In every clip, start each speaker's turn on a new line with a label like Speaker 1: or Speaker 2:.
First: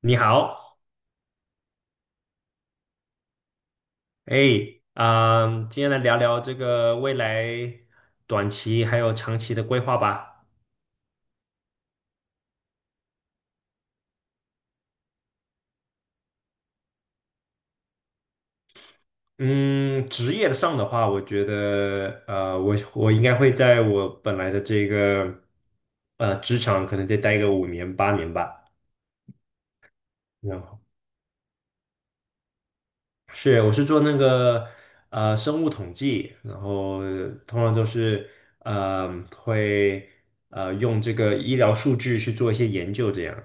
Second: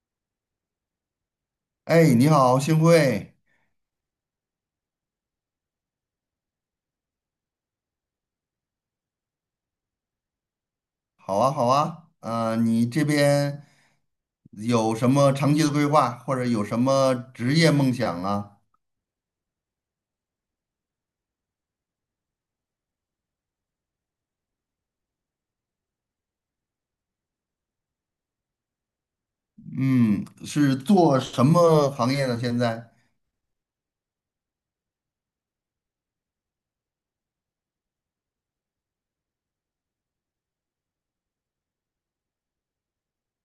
Speaker 1: 你好，
Speaker 2: 哎，你好，幸会，
Speaker 1: 哎，啊、今天来聊聊这个未来短期还有长期的规划吧。
Speaker 2: 好啊，好啊，你这边有什么长期的规划，或者有什么职业梦想啊？
Speaker 1: 嗯，职业上的话，我觉得，我应该会在我本来的这个职场，可能再待个五年八年吧。
Speaker 2: 嗯，
Speaker 1: 然
Speaker 2: 是
Speaker 1: 后
Speaker 2: 做什么行业呢？现在？
Speaker 1: 是，我是做那个生物统计，然后通常都是呃会用这个医疗数据去做一些研究，这样。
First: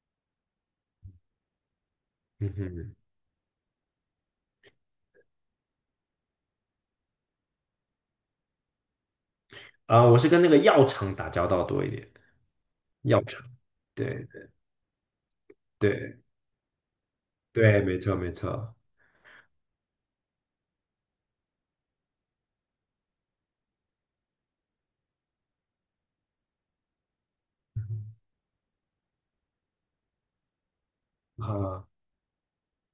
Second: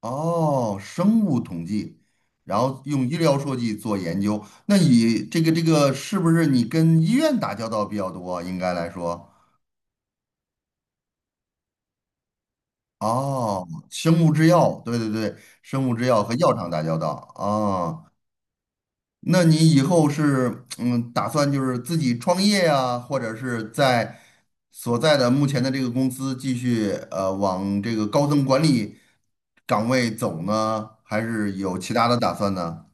Speaker 2: 哦，生物统计，
Speaker 1: 嗯
Speaker 2: 然后
Speaker 1: 哼。
Speaker 2: 用医疗数据做研究。那你这个是不是你跟医院打交道比较多啊？应该来说，
Speaker 1: 啊、我是跟那个药厂打交道多一点，药厂，
Speaker 2: 哦，生
Speaker 1: 对
Speaker 2: 物制药，对对对，生物制
Speaker 1: 对
Speaker 2: 药和药厂打交道啊，
Speaker 1: 对，没
Speaker 2: 哦
Speaker 1: 错没错
Speaker 2: 那你以后是打算就是自己创业呀，或者是在所在的目前的这个公司继续往这个高层管理岗位走呢，还是有
Speaker 1: 啊、
Speaker 2: 其他的打算呢？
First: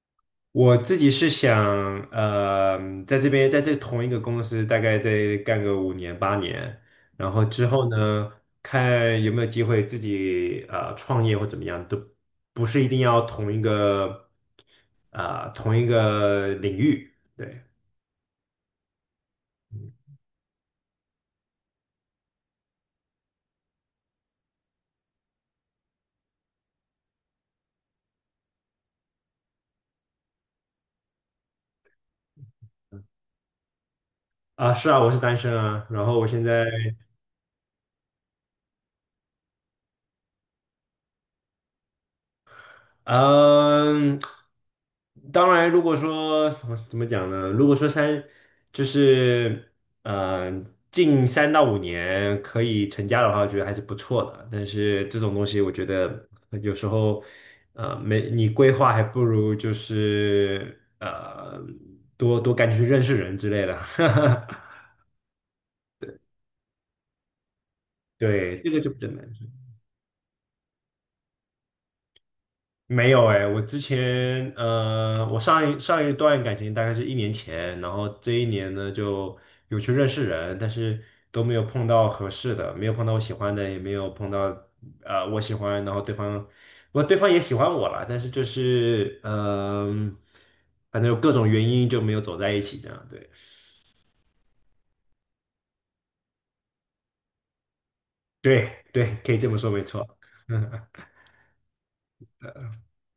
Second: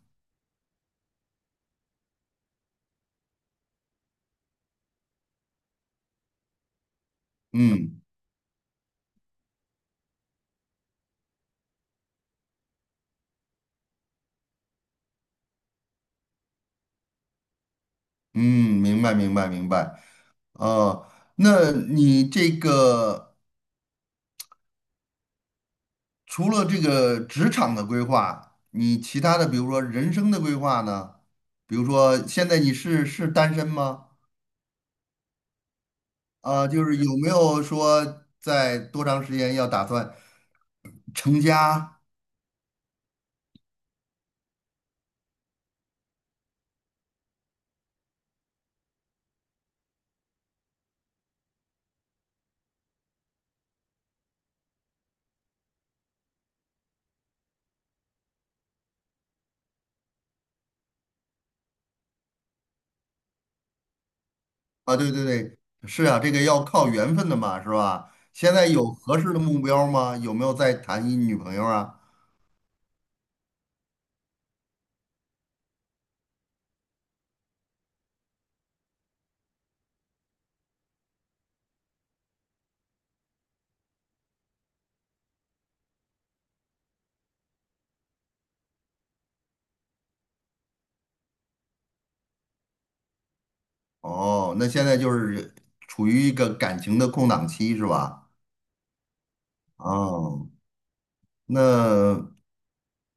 Speaker 1: 我自己是想呃，在这边在这同一个公司大概再干个五年八年，然后之后
Speaker 2: 嗯
Speaker 1: 呢，看有没有机会自己创业或怎么样，都不是一定要同一个啊、同一个领域，对。
Speaker 2: 嗯，明白明白明白。呃，那你这个除了这个职场的规划，你其他的比如说人生的规划呢？比如说现在你是单身吗？
Speaker 1: 啊，是啊，我是单身啊，然后我现在
Speaker 2: 啊，就是有没有说在多长时间要打算成家
Speaker 1: 嗯，当然，如果说怎么怎么讲呢？如果说三就是呃近三到五年可以成家的话，我觉得还是不错的。但是这种东西，我觉得有时候没你规划，还不如就是多多赶紧去认识人之类的。
Speaker 2: 啊？对对对，是啊，这个要靠缘分的嘛，是吧？现
Speaker 1: 对，
Speaker 2: 在
Speaker 1: 这个就
Speaker 2: 有
Speaker 1: 比较
Speaker 2: 合
Speaker 1: 难。
Speaker 2: 适的目标吗？有没有在谈一女朋友啊？
Speaker 1: 没有哎、我之前我上一段感情大概是一年前，然后这一年呢就有去认识人，但是都没有碰到合适的，没有碰到我喜欢的，也没有碰到我喜欢，然后对方不过对方也喜欢我了，但是就是反正有各种原因就没有走在一起，这样对
Speaker 2: 哦，那现在就是处于一个感情的空档期，是吧？
Speaker 1: 对对，可以这么说，没错，
Speaker 2: 哦。
Speaker 1: 嗯
Speaker 2: 那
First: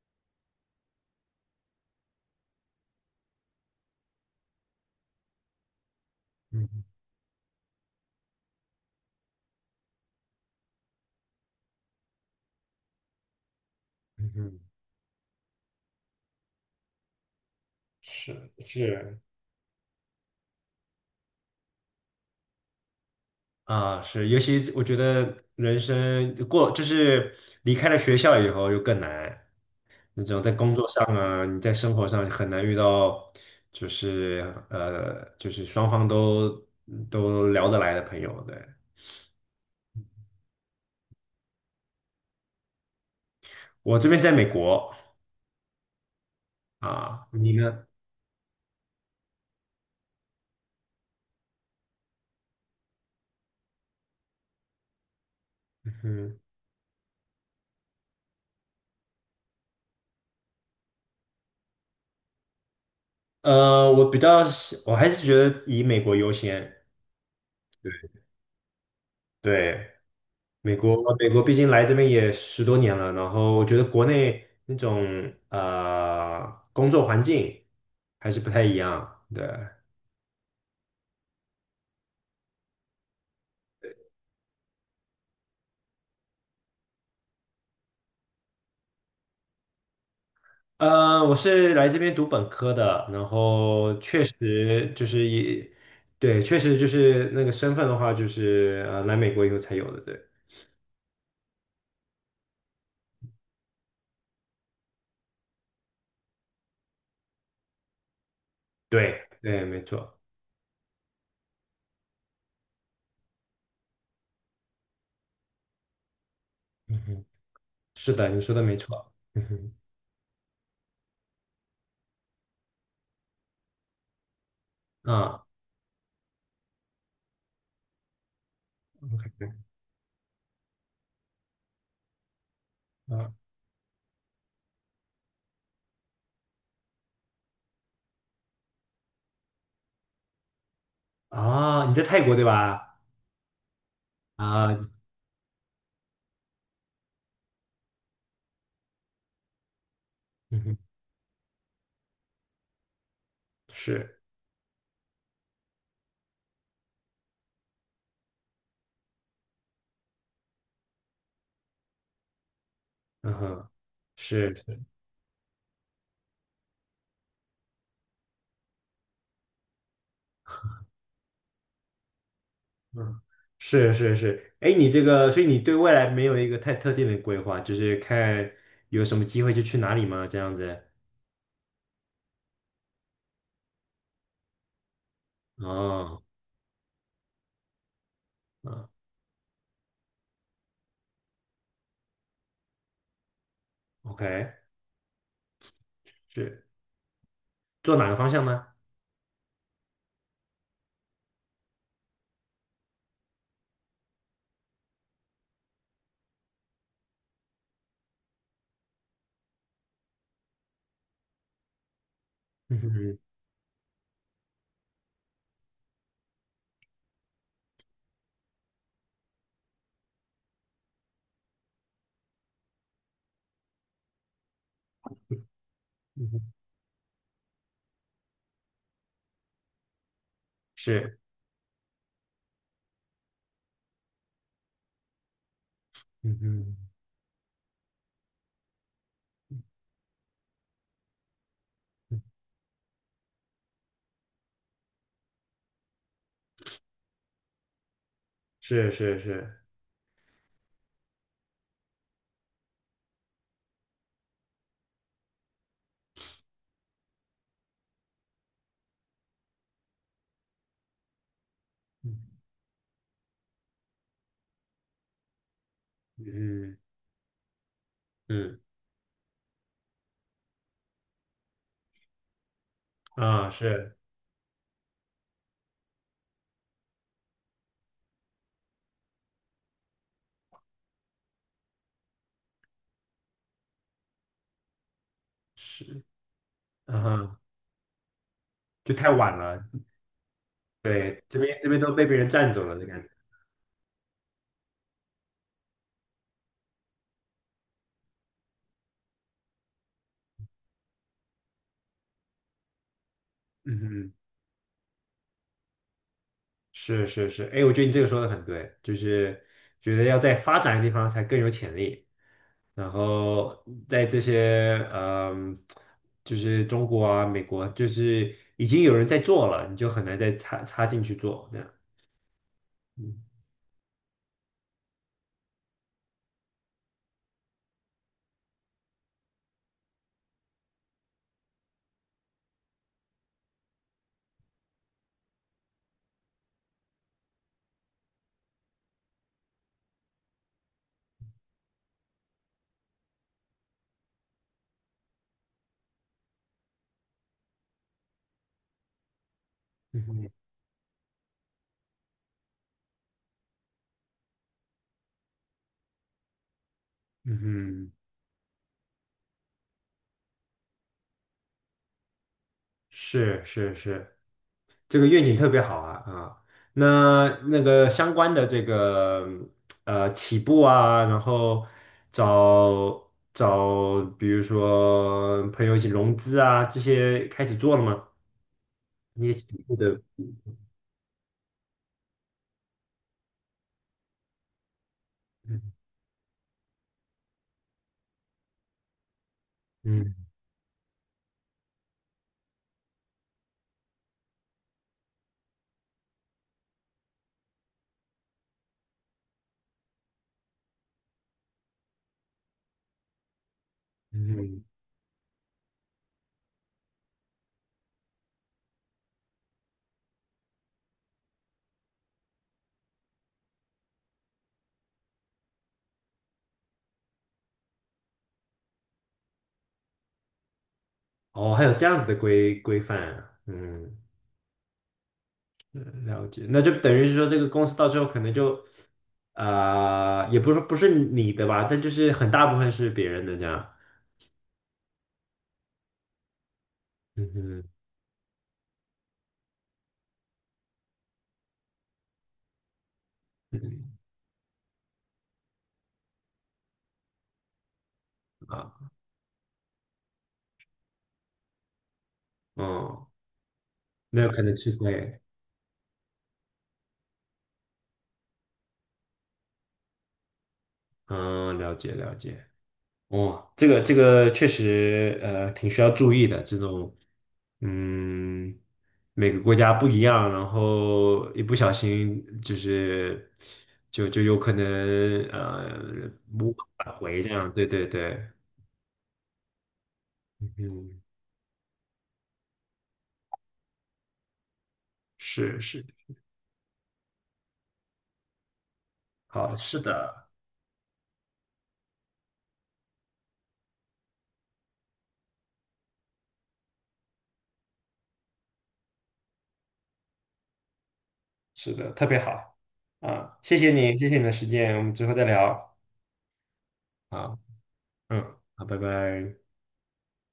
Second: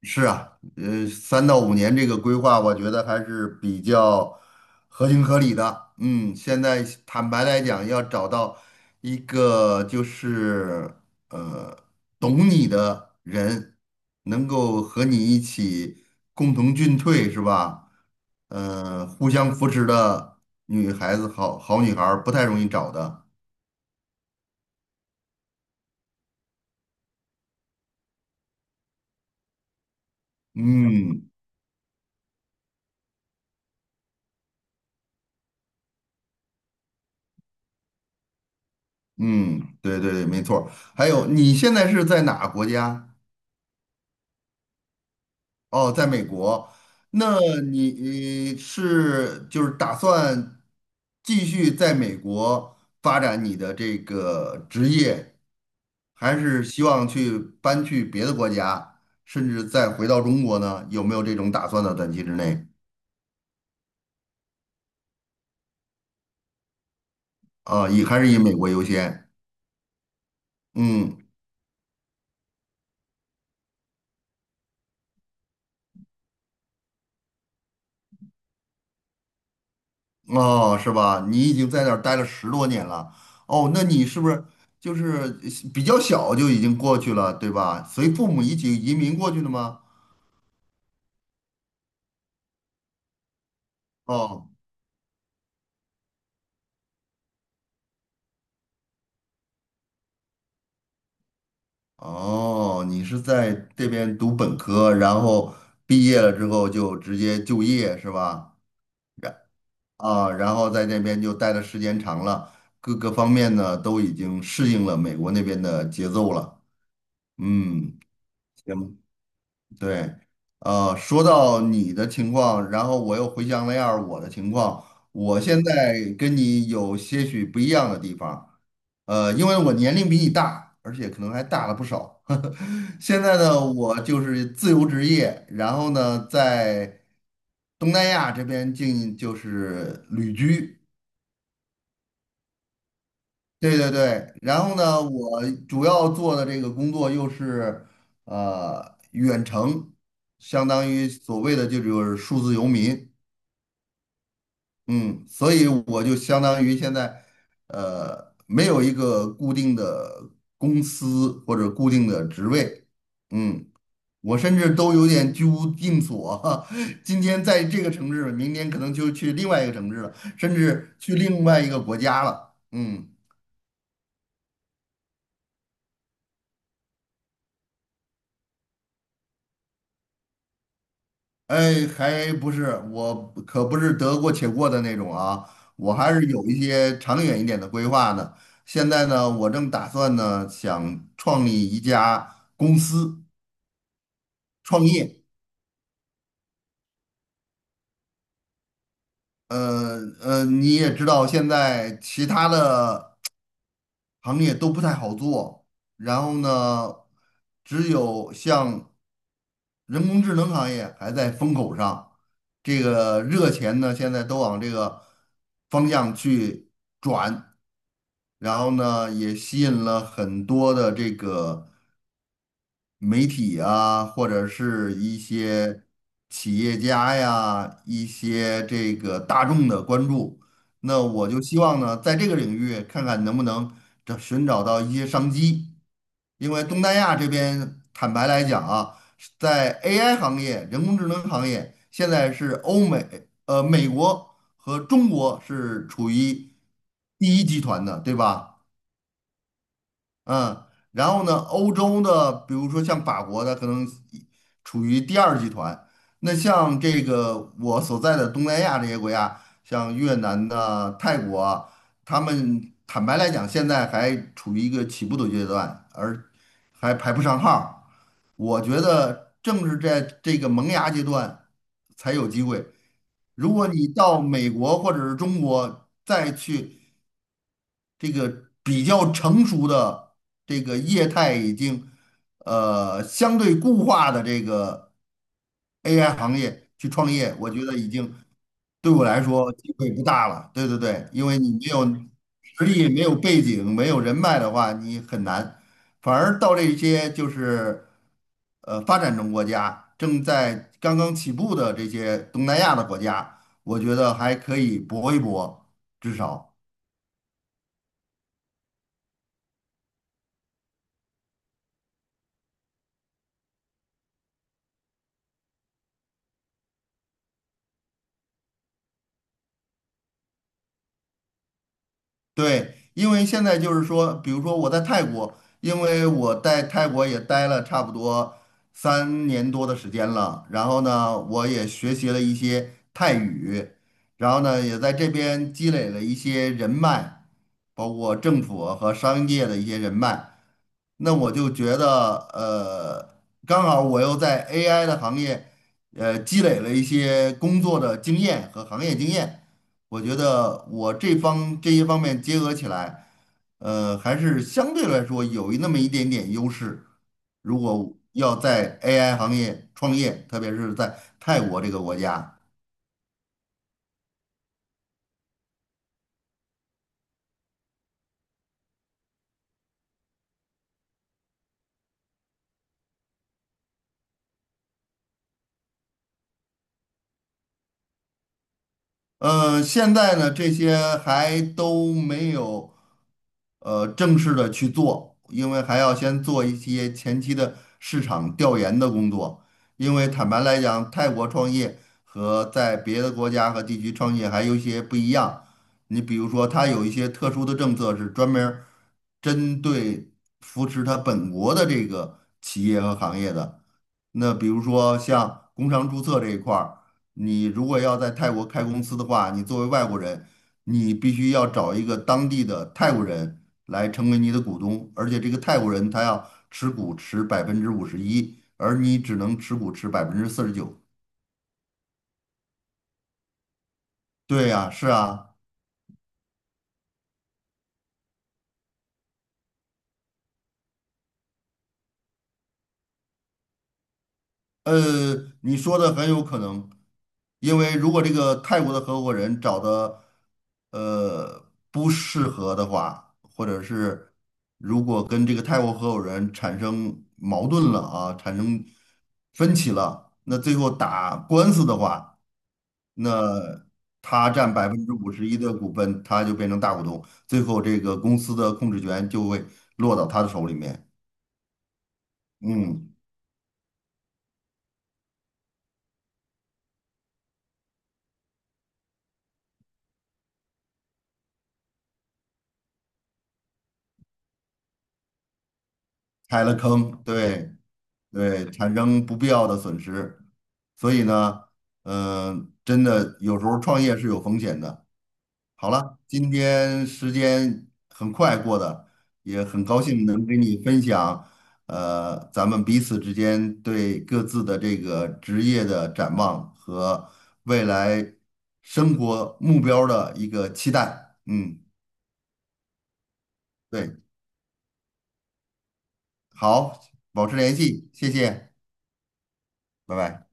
Speaker 2: 是啊，三到五年这个规划，我觉得还是比较合情合理的。嗯，现在
Speaker 1: 嗯
Speaker 2: 坦白来讲，要找到一个就是呃懂你的人，
Speaker 1: 嗯
Speaker 2: 能
Speaker 1: 嗯，
Speaker 2: 够和你一起共同进退，是吧？
Speaker 1: 是是。
Speaker 2: 互相扶持的女孩子，好好女孩儿不太容易找的。
Speaker 1: 啊，是，尤其我觉得人生过就是离开了学校以后又更难，那种在工作上
Speaker 2: 嗯，
Speaker 1: 啊，你在生活上很难遇到，就是就是双方都聊得来的朋友。对，
Speaker 2: 嗯，对对对，没错儿还有，你现在是在哪个国家？
Speaker 1: 我这边是在美国
Speaker 2: 哦，在美国。
Speaker 1: 啊，
Speaker 2: 那
Speaker 1: 你呢？
Speaker 2: 你是就是打算继续在美国发展你的这个职业，还
Speaker 1: 嗯，
Speaker 2: 是希望去搬去别的国家，甚至再回到中国呢？有没有这种打算的短期之内
Speaker 1: 我比较喜，我还是觉得以美国优先。
Speaker 2: 啊，还是以美国优先？
Speaker 1: 对，美国，
Speaker 2: 嗯。
Speaker 1: 美国毕竟来这边也十多年了，然后我觉得国内那种工作环境还是不太一样。对，
Speaker 2: 哦，是吧？你已经在那儿待了十多年了，哦，那你是不是就是比较小就已经过去了，对吧？随父母一起移民过去的吗？
Speaker 1: 我是来这边读本科的，然后确
Speaker 2: 哦，
Speaker 1: 实就是也对，确实就是那个身份的话，就是来美国以后才有的。对，
Speaker 2: 哦，你是在这边读本科，然后毕业了之后就直接就业，是吧？
Speaker 1: 对，对，没错。
Speaker 2: 啊，然后在那边就待的时间长了，各个方面呢都已经适应了美国那边的节奏了。
Speaker 1: 嗯哼，
Speaker 2: 嗯，
Speaker 1: 是的，你说的没
Speaker 2: 行，
Speaker 1: 错。嗯
Speaker 2: 对，说到你的情况，然后我又回想了一下儿我的情况，
Speaker 1: 哼，
Speaker 2: 我
Speaker 1: 啊
Speaker 2: 现在跟你有些许不一样的地方，因为我年龄比你大，而且可能还大了不少。现
Speaker 1: 啊
Speaker 2: 在呢，我就是自由职业，然后呢，在东南亚这边就是旅居。
Speaker 1: 啊，你在泰国对吧？
Speaker 2: 对对对，然后
Speaker 1: 啊，
Speaker 2: 呢，我主要做的这个工作又是远程，
Speaker 1: 嗯
Speaker 2: 相
Speaker 1: 哼，
Speaker 2: 当于所谓的就是数字游民，
Speaker 1: 是，
Speaker 2: 嗯，所以我就相当于现在没有一个固定的公司或者固定的职位，
Speaker 1: 嗯
Speaker 2: 嗯，
Speaker 1: 哼。
Speaker 2: 我
Speaker 1: 是。
Speaker 2: 甚至都有点居无定所，今天在这个城市，明天可能就去另外一个城市了，甚至去另外一个国家了，嗯。
Speaker 1: 嗯，是是是，哎，你这个，所以你对未来没有一个太特定的规划，就是看有什么机会就去哪里吗？这样子。
Speaker 2: 哎，还不是，我可不是得过且过的那种啊，我还
Speaker 1: 哦，
Speaker 2: 是有一些长远一点的规划的。
Speaker 1: 嗯
Speaker 2: 现在呢，我正打算呢，想创立一家公司
Speaker 1: ，OK,
Speaker 2: 创业。
Speaker 1: 是做哪个方向呢？
Speaker 2: 你也知道，现在其他的行业都不太好做，然后呢，只有像人工智能行业还在风口上，
Speaker 1: 嗯
Speaker 2: 这
Speaker 1: 哼，
Speaker 2: 个热钱呢，现在都往这个方向去。然后呢，也吸引了很多的这个媒体啊，或者是一些
Speaker 1: 嗯哼，
Speaker 2: 企业家呀，一些这个大众的关注。那
Speaker 1: 是，
Speaker 2: 我就希望呢，在这个领域看看能不能寻找到一些商机，
Speaker 1: 嗯
Speaker 2: 因为
Speaker 1: 哼，
Speaker 2: 东南亚这边坦白来讲啊，在 AI 行业、人工智能行业，现在是美国和中国是处于第一集团的，对吧？
Speaker 1: 是是是，
Speaker 2: 嗯，然后呢，欧洲的，比如说像法国的，可能一处于第二集团。那像这个我所在的东南亚这些国家，像越南的、泰国啊他
Speaker 1: 嗯
Speaker 2: 们坦白来讲，现在还处于一个起步的阶段，而
Speaker 1: 嗯
Speaker 2: 还排不上号儿
Speaker 1: 嗯，
Speaker 2: 我觉得正是在这个萌芽阶段才有机会。
Speaker 1: 啊，
Speaker 2: 如果你
Speaker 1: 是
Speaker 2: 到美国或者是中国再去。这个比较成熟的这个业态已经相对固化的这个
Speaker 1: 是，
Speaker 2: AI 行业去
Speaker 1: 啊，
Speaker 2: 创业，
Speaker 1: 哈，
Speaker 2: 我觉得已经对
Speaker 1: 就
Speaker 2: 我
Speaker 1: 太
Speaker 2: 来
Speaker 1: 晚
Speaker 2: 说
Speaker 1: 了，
Speaker 2: 机会不大了。对对对，
Speaker 1: 对，
Speaker 2: 因为
Speaker 1: 这
Speaker 2: 你
Speaker 1: 边
Speaker 2: 没
Speaker 1: 这边
Speaker 2: 有
Speaker 1: 都被别人占
Speaker 2: 实
Speaker 1: 走了的
Speaker 2: 力、没
Speaker 1: 感觉。
Speaker 2: 有背景、没有人脉的话，你很难。反而到这些就是发展中国家正在刚刚起步的这些东南亚的国家，我
Speaker 1: 嗯
Speaker 2: 觉
Speaker 1: 哼。
Speaker 2: 得还可以搏一搏，至少。
Speaker 1: 是是是，哎，我觉得你这个说的很对，就是觉得要在发展的地方才更有潜力，然后在这些嗯，就是中国啊、美国，就是已经有人在做了，你就很难再插进去做这样。
Speaker 2: 对，因为
Speaker 1: 嗯
Speaker 2: 现在就是说，比如说我在泰国，因为我在泰国也待了差不多三年多的时间了，然后呢，我也学习了一些泰语，然后呢，也在这边积累了一些人脉，包括政府和商业的一些人脉。那我就觉得，刚好我又在 AI 的行业，积累了一些工作的经验和行业经验，我
Speaker 1: 嗯
Speaker 2: 觉
Speaker 1: 哼
Speaker 2: 得我这些方面结合起来，还是相对来说有那么一点点优势。
Speaker 1: 嗯
Speaker 2: 如
Speaker 1: 哼
Speaker 2: 果要在 AI 行业创业，特别是在泰国这个国家，
Speaker 1: 是是是，这个愿景特别好啊啊，那个相关的这个起步啊，然后找找比如说朋友一起融资啊，这些开始做了吗？那些起步
Speaker 2: 现
Speaker 1: 的，
Speaker 2: 在呢，这些还都没有。正式的去做，因
Speaker 1: 嗯
Speaker 2: 为还要先做一些前期的市场调研的工作。因为
Speaker 1: 嗯，
Speaker 2: 坦白来讲，泰国创业和在别的国家和地区创业还有一些不一样。你比如说，它有一些特殊的政策是专门儿针对扶持它本国的这个企业和行业的。那比如
Speaker 1: 嗯，
Speaker 2: 说像工商注册这一块儿，你如果要在泰国开公司的话，你作为外国人，你必须要找一个当地的泰国人。来成为你的股东，而且这个泰国人他要持股持百分之五十一，而你只能持股持49%。
Speaker 1: 哦，还有这样子的规范啊，嗯，
Speaker 2: 对呀，是啊。
Speaker 1: 了解，那就等于是说这个公司到最后可能就啊，也不是说不是你的吧，但就是很大部分是别人的这样，
Speaker 2: 呃，你说的很有可能，
Speaker 1: 嗯
Speaker 2: 因
Speaker 1: 哼，
Speaker 2: 为如果这个泰国的合伙人找的不适合的话，或者
Speaker 1: 嗯
Speaker 2: 是如果跟这个泰国合伙人产生矛盾了啊，产生
Speaker 1: 啊，
Speaker 2: 分歧了，那最后打官司的话，
Speaker 1: 嗯。
Speaker 2: 那
Speaker 1: 没有
Speaker 2: 他
Speaker 1: 可
Speaker 2: 占
Speaker 1: 能
Speaker 2: 百
Speaker 1: 吃
Speaker 2: 分之五
Speaker 1: 亏。
Speaker 2: 十一的股份，他就变成大股东，最后这个公司的控制权就会落到他的手里面。
Speaker 1: 嗯，了解了解。
Speaker 2: 嗯。
Speaker 1: 哦，这个这个确实挺需要注意的。这种嗯，每个国家不一样，然后一不小心就是就有可能
Speaker 2: 开
Speaker 1: 无
Speaker 2: 了
Speaker 1: 法挽
Speaker 2: 坑，
Speaker 1: 回这样。
Speaker 2: 对
Speaker 1: 对对对，
Speaker 2: 对，产生不必要的损失。所
Speaker 1: 嗯，
Speaker 2: 以呢，真的有时候创业是有风险的。
Speaker 1: 是
Speaker 2: 好
Speaker 1: 是，
Speaker 2: 了，今天时间很快过的，也
Speaker 1: 好，
Speaker 2: 很
Speaker 1: 是
Speaker 2: 高兴能
Speaker 1: 的，
Speaker 2: 跟你分享，咱们彼此之间对各自的这个职业的展望和未来生活目标的一个期待。嗯，
Speaker 1: 是的，特别好啊！谢谢
Speaker 2: 对，
Speaker 1: 你，谢谢你的时间，我们之后再聊
Speaker 2: 好，保持
Speaker 1: 啊。
Speaker 2: 联系，谢
Speaker 1: 嗯，
Speaker 2: 谢，
Speaker 1: 好，拜拜。
Speaker 2: 拜拜。